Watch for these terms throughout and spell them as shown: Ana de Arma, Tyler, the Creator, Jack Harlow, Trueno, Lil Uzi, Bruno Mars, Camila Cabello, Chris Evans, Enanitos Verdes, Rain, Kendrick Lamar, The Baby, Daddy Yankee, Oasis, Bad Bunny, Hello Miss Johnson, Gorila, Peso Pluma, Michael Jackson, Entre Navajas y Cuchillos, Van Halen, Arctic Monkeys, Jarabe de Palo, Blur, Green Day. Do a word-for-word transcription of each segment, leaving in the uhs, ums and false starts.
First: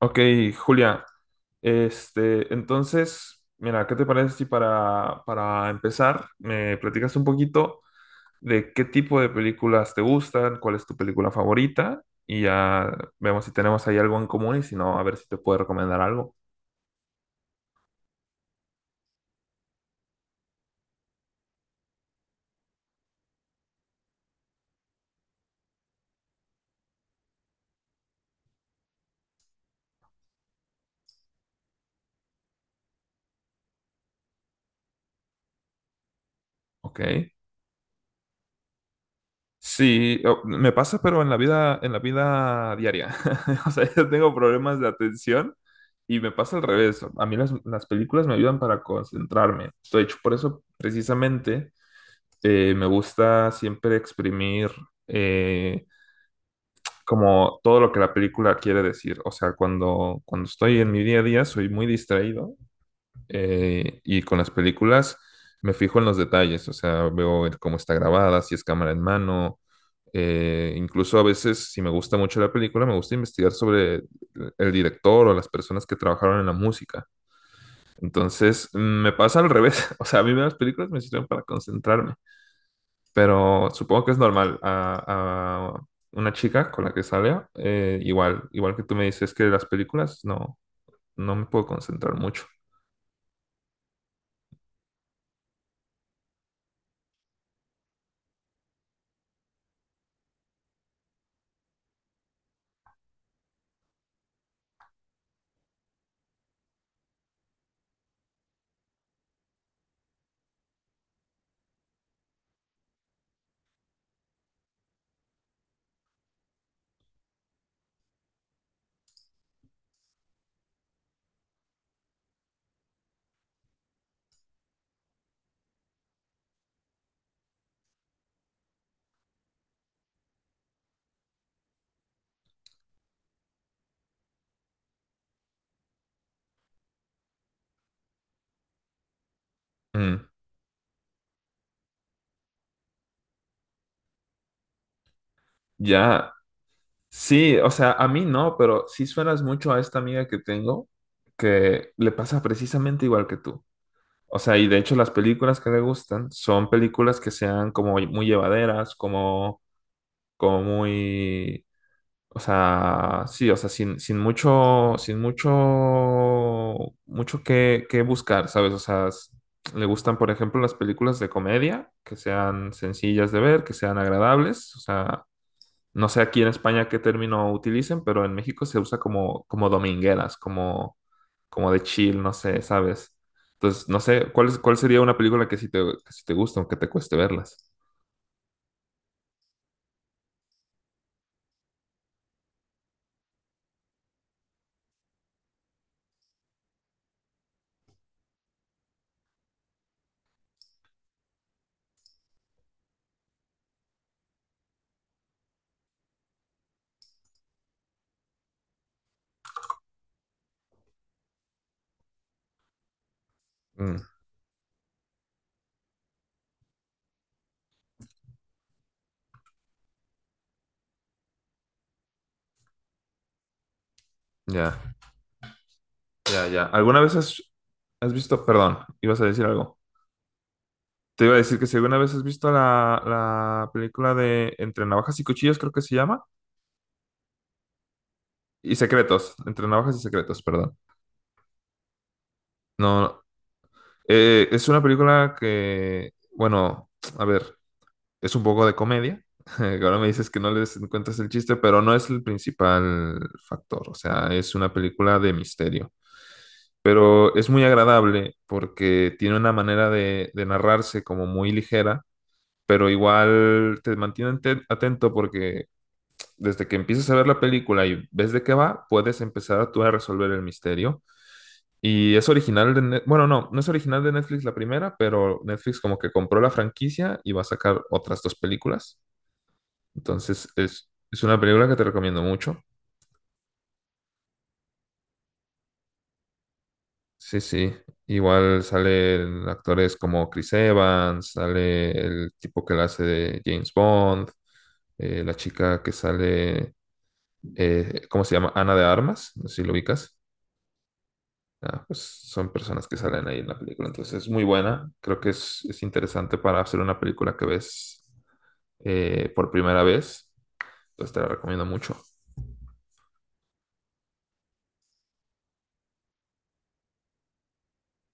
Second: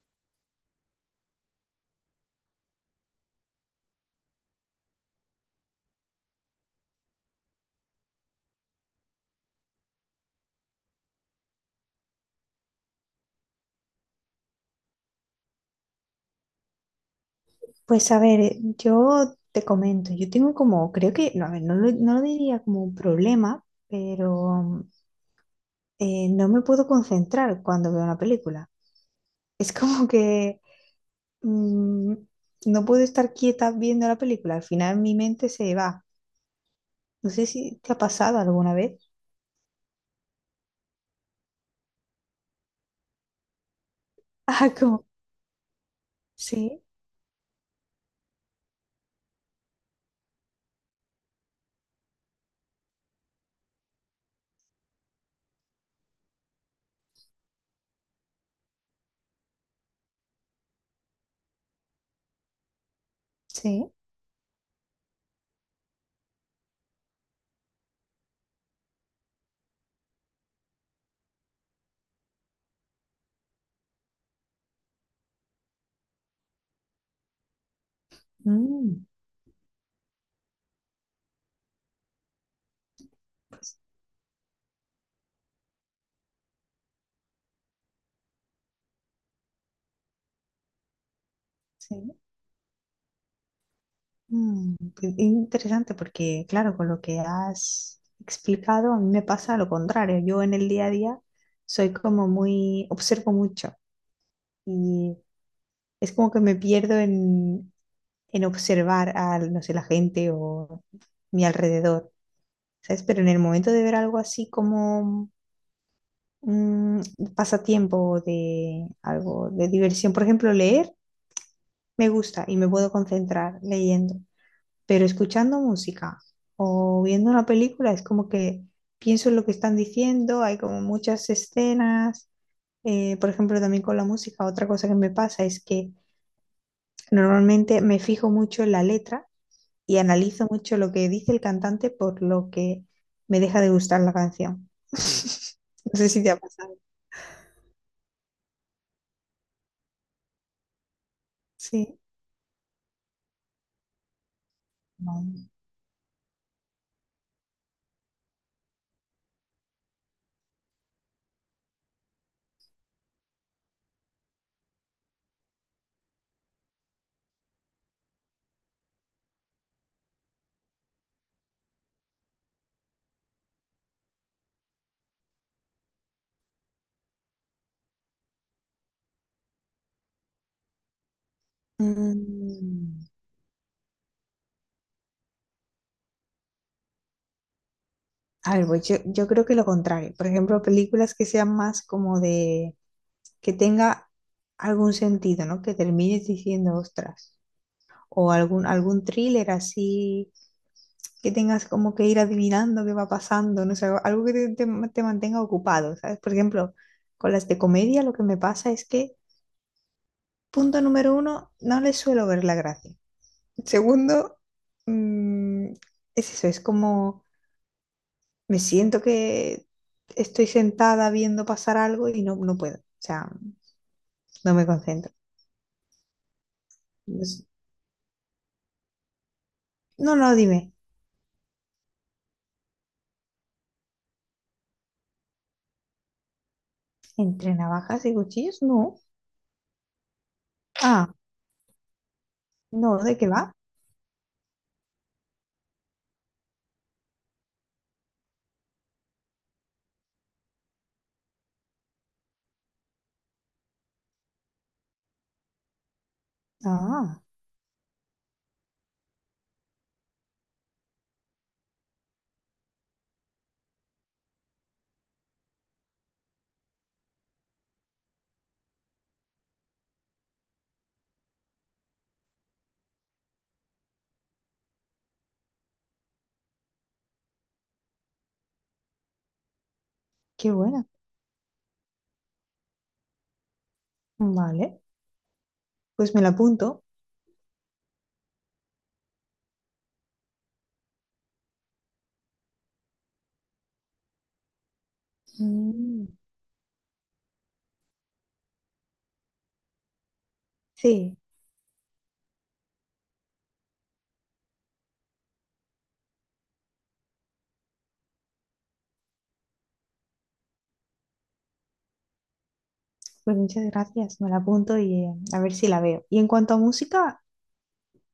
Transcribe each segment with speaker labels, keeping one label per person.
Speaker 1: Ok, Julia, este, entonces, mira, ¿qué te parece si para, para empezar me platicas un poquito de qué tipo de películas te gustan, cuál es tu película favorita y ya vemos si tenemos ahí algo en común y si no, a ver si te puedo recomendar algo?
Speaker 2: Pues a ver, eh, yo te comento, yo tengo como, creo que, no, a ver, no lo, no lo diría como un problema, pero eh, no me puedo concentrar cuando veo una película. Es como que mm, no puedo estar quieta viendo la película, al final mi mente se va.
Speaker 1: Ok.
Speaker 2: No sé si te ha pasado alguna vez.
Speaker 1: Sí, o- me pasa, pero en la vida, en la vida diaria. O sea, yo tengo
Speaker 2: Ah,
Speaker 1: problemas de
Speaker 2: como,
Speaker 1: atención y me pasa al
Speaker 2: sí,
Speaker 1: revés. A mí las, las películas me ayudan para concentrarme. De hecho, por eso precisamente eh, me gusta siempre exprimir eh, como todo lo que la película quiere decir. O sea, cuando, cuando estoy en mi día a día soy muy distraído
Speaker 2: sí,
Speaker 1: eh, y con las películas me fijo en los detalles. O sea, veo el cómo está grabada, si es cámara en mano. Eh, incluso a veces, si me gusta mucho la película, me gusta investigar sobre el director o las personas que trabajaron en la música. Entonces, mm,
Speaker 2: mm,
Speaker 1: me pasa al revés. O sea, a mí las películas me sirven para concentrarme. Pero supongo que es normal a, a una chica con la que salga. eh, igual, igual que tú me dices que las películas no, no me puedo
Speaker 2: sí.
Speaker 1: concentrar mucho.
Speaker 2: Mm, qué interesante porque, claro, con lo que has explicado, a mí me pasa lo contrario. Yo en el día a día soy como muy, observo mucho y es como que me pierdo en, en observar a, no sé, la gente o mi alrededor, ¿sabes? Pero en el momento de ver algo así como mm, un pasatiempo de algo de diversión, por ejemplo, leer, me gusta y me puedo concentrar leyendo. Pero escuchando música o viendo una película es como que pienso en lo que están diciendo, hay como muchas escenas, eh, por ejemplo, también con la música, otra cosa que me pasa es que normalmente me fijo mucho en la letra y
Speaker 1: Mm,
Speaker 2: analizo mucho lo que dice el cantante por lo que me deja de gustar la canción. No sé si te
Speaker 1: ya,
Speaker 2: ha pasado.
Speaker 1: sí, o sea, a mí no, pero sí suenas mucho a esta amiga que tengo que
Speaker 2: Sí.
Speaker 1: le pasa precisamente igual que tú. O sea, y de hecho las
Speaker 2: No.
Speaker 1: películas que le gustan son películas que sean como muy llevaderas. Como, como muy O sea, sí, o sea, sin, sin mucho, sin mucho, mucho que, que buscar, ¿sabes? O sea, s- le gustan, por ejemplo, las películas de comedia, que sean sencillas de ver, que sean agradables. O sea, no sé aquí en España qué término utilicen, pero en México se usa como, como domingueras, como, como de chill, no sé,
Speaker 2: Mm.
Speaker 1: ¿sabes? Entonces, no sé, ¿cuál, es- cuál sería una película que sí te, que sí te gusta, aunque te cueste verlas?
Speaker 2: A ver, pues yo, yo creo que lo contrario. Por ejemplo, películas que sean más como de que tenga algún sentido, ¿no? Que termines diciendo, ostras, o algún, algún thriller así, que tengas como que ir adivinando qué va pasando, no sé, algo que te, te- te mantenga ocupado, ¿sabes? Por ejemplo, con las de comedia lo que me pasa es que, punto número uno, no les suelo ver la gracia.
Speaker 1: Mm,
Speaker 2: Segundo, mm, es eso, es como me siento que estoy sentada viendo pasar algo y no, no puedo, o sea, no me
Speaker 1: ya,
Speaker 2: concentro.
Speaker 1: ya, ya. ¿Alguna vez
Speaker 2: No,
Speaker 1: has,
Speaker 2: sé.
Speaker 1: has visto, perdón, ibas a decir algo?
Speaker 2: No, no, dime.
Speaker 1: Te iba a decir que si alguna vez has visto la, la película de Entre Navajas y Cuchillos, creo que se llama,
Speaker 2: ¿Entre navajas y cuchillos?
Speaker 1: y
Speaker 2: No.
Speaker 1: Secretos, Entre Navajas y Secretos, perdón.
Speaker 2: Ah, no,
Speaker 1: No,
Speaker 2: ¿de
Speaker 1: no.
Speaker 2: qué va?
Speaker 1: Eh, es una película que, bueno, a ver, es un poco de comedia. Que ahora me dices que no les encuentras el chiste, pero no es el principal factor. O sea, es una película de misterio.
Speaker 2: Ah,
Speaker 1: Pero es muy agradable porque tiene una manera de de narrarse como muy ligera, pero igual te mantiene te- atento porque desde que empiezas a ver la película y ves de qué va, puedes empezar tú a resolver el misterio. Y es original de, Net- bueno, no, no es original de Netflix la primera, pero Netflix como que compró la franquicia y va a sacar otras dos películas. Entonces
Speaker 2: qué buena.
Speaker 1: es, es una película que te recomiendo mucho.
Speaker 2: Vale, pues me la apunto.
Speaker 1: Sí, sí. Igual salen actores como Chris Evans, sale el tipo que la hace de James Bond, eh, la chica que
Speaker 2: Mm,
Speaker 1: sale, eh, ¿cómo se llama? Ana de Armas, no sé si lo ubicas.
Speaker 2: sí,
Speaker 1: Ah, pues son personas que salen ahí en la película, entonces es muy buena. Creo que es, es interesante para hacer una película que ves eh, por primera vez. Entonces te la recomiendo mucho.
Speaker 2: pues muchas gracias. Me la apunto y eh, a ver si la veo. Y en cuanto a música,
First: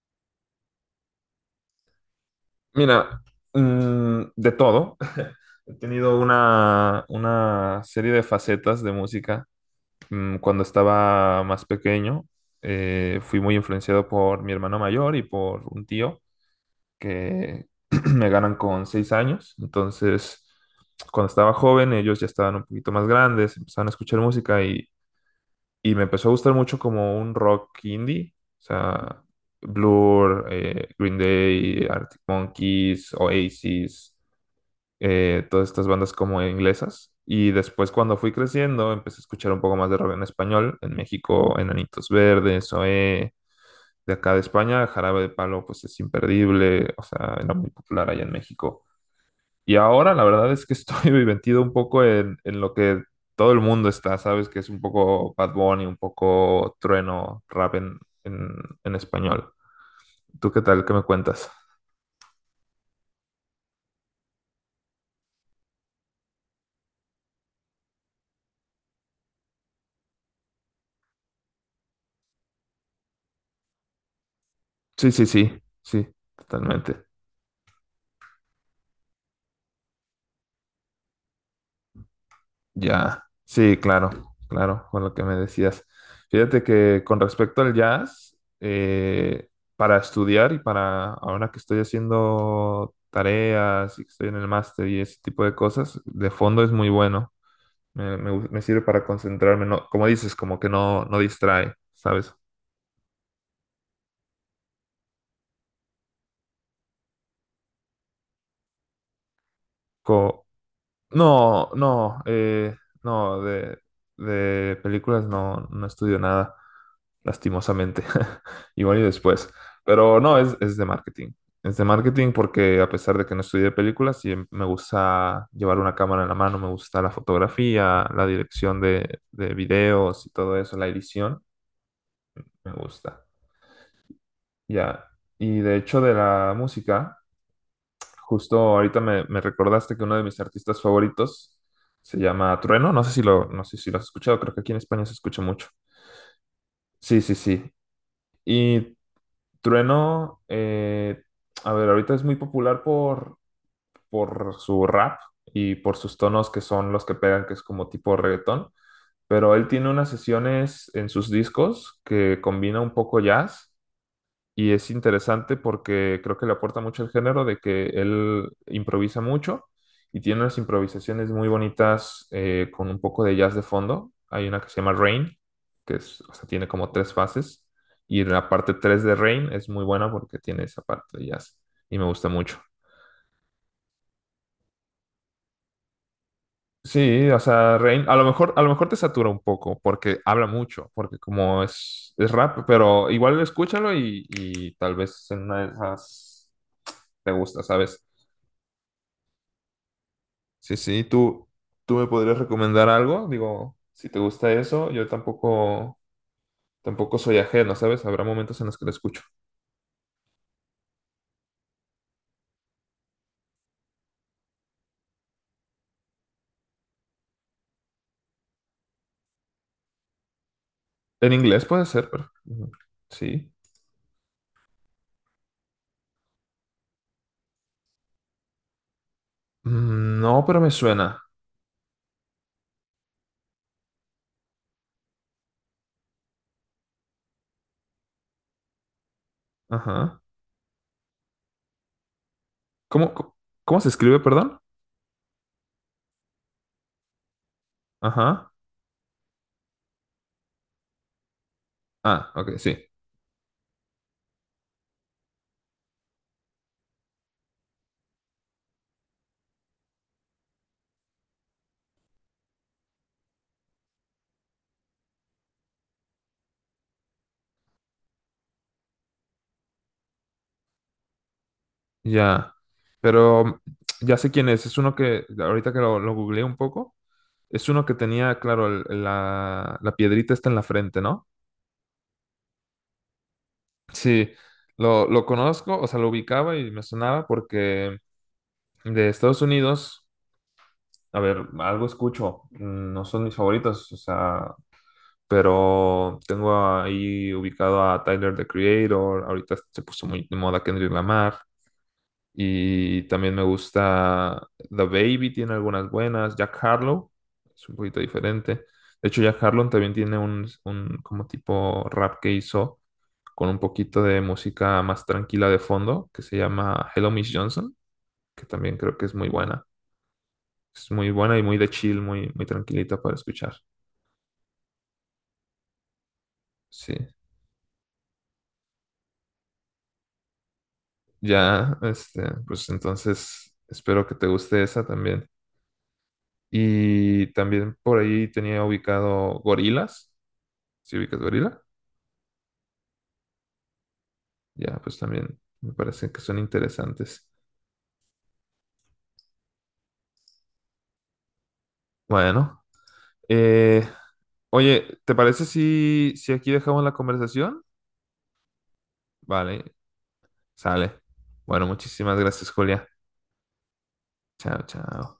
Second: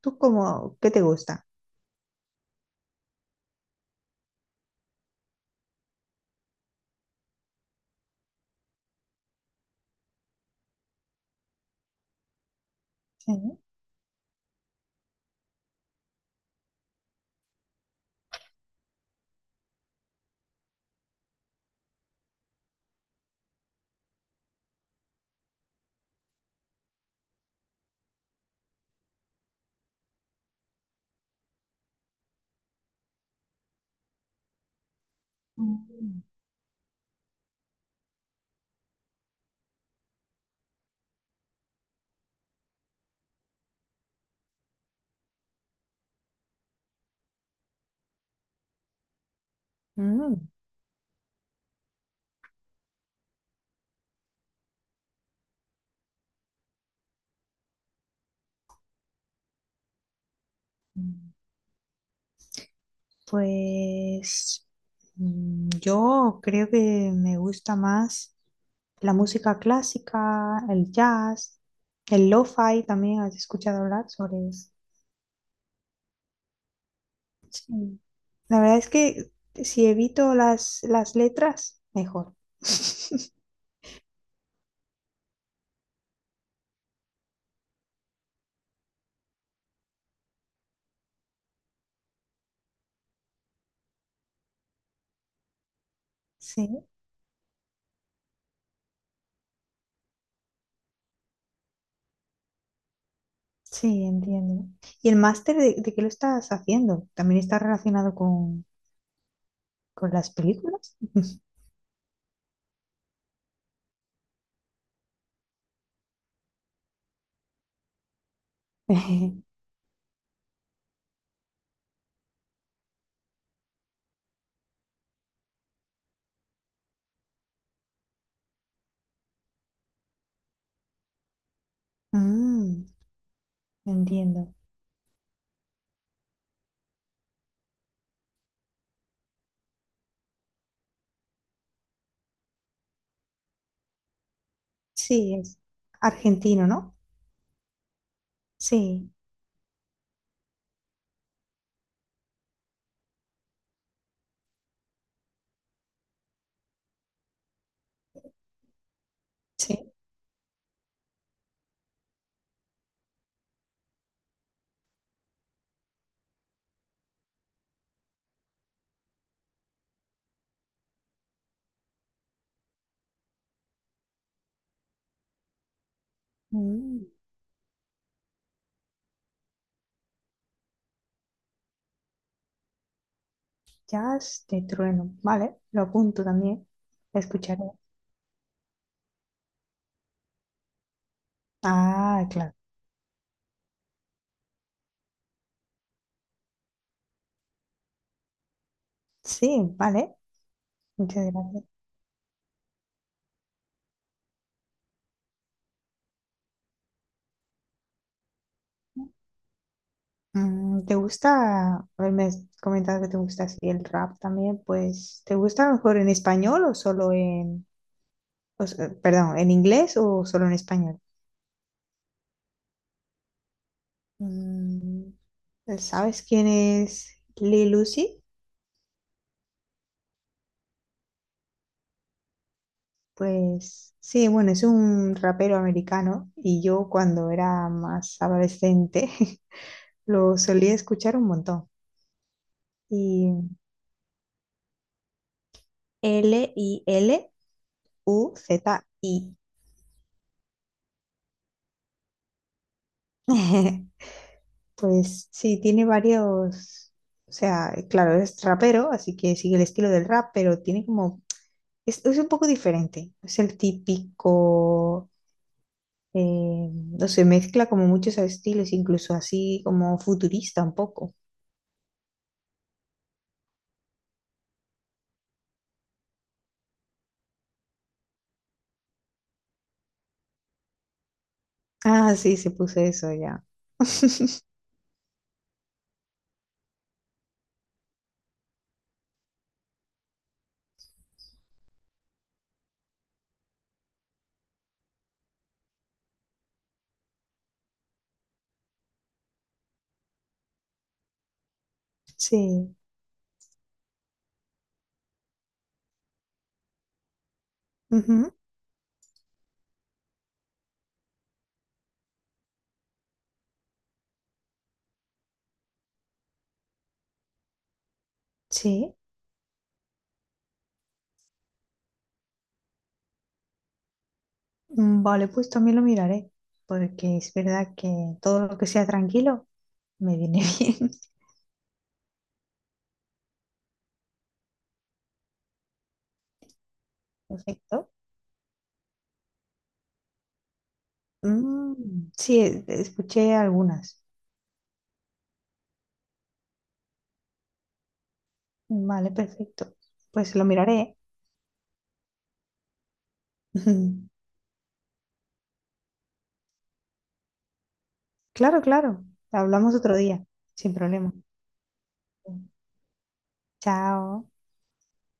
Speaker 2: ¿tú cómo, qué te gusta?
Speaker 1: Mira, mm, de todo. He tenido una, una serie de facetas de música. Mm, cuando estaba más pequeño, eh,
Speaker 2: Sí.
Speaker 1: fui muy influenciado por mi hermano mayor y por un tío, que me ganan con seis años. Entonces, cuando estaba joven, ellos ya estaban un poquito más grandes, empezaban a escuchar música y, y me empezó a gustar mucho como un rock indie, o sea, Blur, eh, Green Day, Arctic Monkeys, Oasis, eh, todas estas bandas
Speaker 2: Mm,
Speaker 1: como inglesas. Y después cuando fui creciendo, empecé a escuchar un poco más de rock en español, en México, Enanitos Verdes, O E, de acá de España, Jarabe de Palo, pues es imperdible, o sea, era muy popular allá en México. Y ahora la
Speaker 2: mm,
Speaker 1: verdad es que estoy metido un poco en, en lo que todo el mundo está, ¿sabes? Que es un poco Bad Bunny, un poco trueno, rap en, en, en español. ¿Tú qué tal? ¿Qué me cuentas?
Speaker 2: pues mm, yo creo que me gusta más la música clásica, el jazz, el lo-fi también. ¿Has escuchado hablar sobre eso?
Speaker 1: Sí, sí, sí, sí, totalmente.
Speaker 2: Sí. La verdad es que si evito las, las letras, mejor.
Speaker 1: Ya, sí, claro, claro, con lo que me decías. Fíjate que con respecto al jazz, eh, para estudiar y para ahora que estoy haciendo tareas y que estoy en el máster y ese tipo de cosas, de fondo es
Speaker 2: Sí,
Speaker 1: muy bueno. Me, me gu- me sirve para concentrarme, no, como dices, como que no, no distrae, ¿sabes?
Speaker 2: sí, entiendo. ¿Y el máster de, de qué lo estás haciendo? ¿También está relacionado con, con las
Speaker 1: Co-
Speaker 2: películas?
Speaker 1: No, no, eh, no, de, de películas no, no estudio nada, lastimosamente. Igual y después. Pero no, es, es de marketing. Es de marketing porque a pesar de que no estudié películas, sí me gusta llevar una cámara en la mano, me gusta la fotografía, la dirección de, de videos y todo eso, la edición, me
Speaker 2: Mm,
Speaker 1: gusta.
Speaker 2: entiendo.
Speaker 1: Ya. Y de hecho de la música. Justo ahorita me, me recordaste que uno de mis artistas favoritos se llama Trueno. No sé si lo, no sé si lo has escuchado, creo que aquí en España se
Speaker 2: Sí,
Speaker 1: escucha
Speaker 2: es
Speaker 1: mucho.
Speaker 2: argentino, ¿no?
Speaker 1: Sí, sí, sí. Y
Speaker 2: Sí,
Speaker 1: Trueno, eh, a ver, ahorita es muy popular por, por su rap y por sus tonos que son los que pegan, que es como tipo reggaetón. Pero él
Speaker 2: sí.
Speaker 1: tiene unas sesiones en sus discos que combina un poco jazz. Y es interesante porque creo que le aporta mucho al género de que él improvisa mucho y tiene unas improvisaciones muy bonitas eh, con un poco de jazz de fondo. Hay una que se llama Rain, que es, o sea, tiene como
Speaker 2: Mm,
Speaker 1: tres fases. Y la parte tres de Rain es muy buena porque tiene esa parte de jazz y me gusta mucho.
Speaker 2: jazz de trueno. Vale, lo apunto también. Lo
Speaker 1: Sí, o
Speaker 2: escucharé.
Speaker 1: sea, Rain, a lo mejor, a lo mejor te satura un poco porque habla mucho, porque como es,
Speaker 2: Ah,
Speaker 1: es
Speaker 2: claro.
Speaker 1: rap, pero igual escúchalo y, y, tal vez en una de esas te gusta, ¿sabes?
Speaker 2: Sí, vale.
Speaker 1: Sí, sí,
Speaker 2: Muchas
Speaker 1: tú,
Speaker 2: gracias.
Speaker 1: tú me podrías recomendar algo, digo, si te gusta eso, yo tampoco, tampoco soy ajeno, ¿sabes? Habrá momentos en los que lo escucho.
Speaker 2: Mm, ¿te gusta? A ver, me has comentado que te gusta así el rap también, pues ¿te gusta mejor en español o solo en, o s- eh, perdón, en inglés o solo en español?
Speaker 1: En inglés puede ser, pero ujú, sí.
Speaker 2: Mm, ¿sabes quién es Lil Uzi?
Speaker 1: Mm, no, pero me suena.
Speaker 2: Pues sí, bueno, es un rapero americano y yo cuando era más adolescente
Speaker 1: Ajá.
Speaker 2: lo solía escuchar un montón.
Speaker 1: ¿Cómo,
Speaker 2: Y
Speaker 1: co- cómo se escribe, perdón? Ajá.
Speaker 2: L I L U Z I.
Speaker 1: Ah, ok, sí.
Speaker 2: Pues sí, tiene varios, o sea, claro, es rapero, así que sigue el estilo del rap, pero tiene como, es, es un poco diferente, es el típico, eh, no sé, mezcla como muchos estilos, incluso así como futurista un poco.
Speaker 1: Ya. Pero mm, ya sé quién es. Es uno que, ahorita que lo, lo googleé un poco, es uno que tenía, claro, el- la, la piedrita está en la frente, ¿no?
Speaker 2: Ah, sí, se puso eso ya.
Speaker 1: Sí, lo, lo conozco, o sea, lo ubicaba y me sonaba porque de Estados Unidos, a ver, algo escucho, mm, no son mis favoritos, o sea, pero tengo ahí ubicado a Tyler, the Creator, ahorita se puso muy de moda Kendrick Lamar,
Speaker 2: Sí,
Speaker 1: y también me gusta The Baby, tiene algunas buenas. Jack Harlow, es un poquito
Speaker 2: ujú,
Speaker 1: diferente. De hecho, Jack Harlow también tiene un, un como tipo rap que hizo con un poquito de música más tranquila de fondo, que se llama Hello Miss Johnson, que también
Speaker 2: sí,
Speaker 1: creo que es muy buena. Es muy buena y muy de chill, muy, muy tranquilita para escuchar.
Speaker 2: mm, vale, pues también lo miraré,
Speaker 1: Sí.
Speaker 2: porque es verdad que todo lo que sea tranquilo me viene bien.
Speaker 1: Ya, este, pues entonces espero que te guste esa también. Y también
Speaker 2: Perfecto.
Speaker 1: por ahí tenía ubicado Gorilas. ¿Sí ubicas gorila?
Speaker 2: Mm, sí, e- escuché algunas.
Speaker 1: Ya, pues también me parecen que son interesantes.
Speaker 2: Vale, perfecto. Pues lo miraré.
Speaker 1: Bueno, eh, oye, ¿te parece si, si, aquí dejamos la conversación?
Speaker 2: Claro, claro.
Speaker 1: Vale,
Speaker 2: Hablamos otro día, sin
Speaker 1: sale.
Speaker 2: problema.
Speaker 1: Bueno, muchísimas gracias, Julia.
Speaker 2: Chao.
Speaker 1: Chao, chao.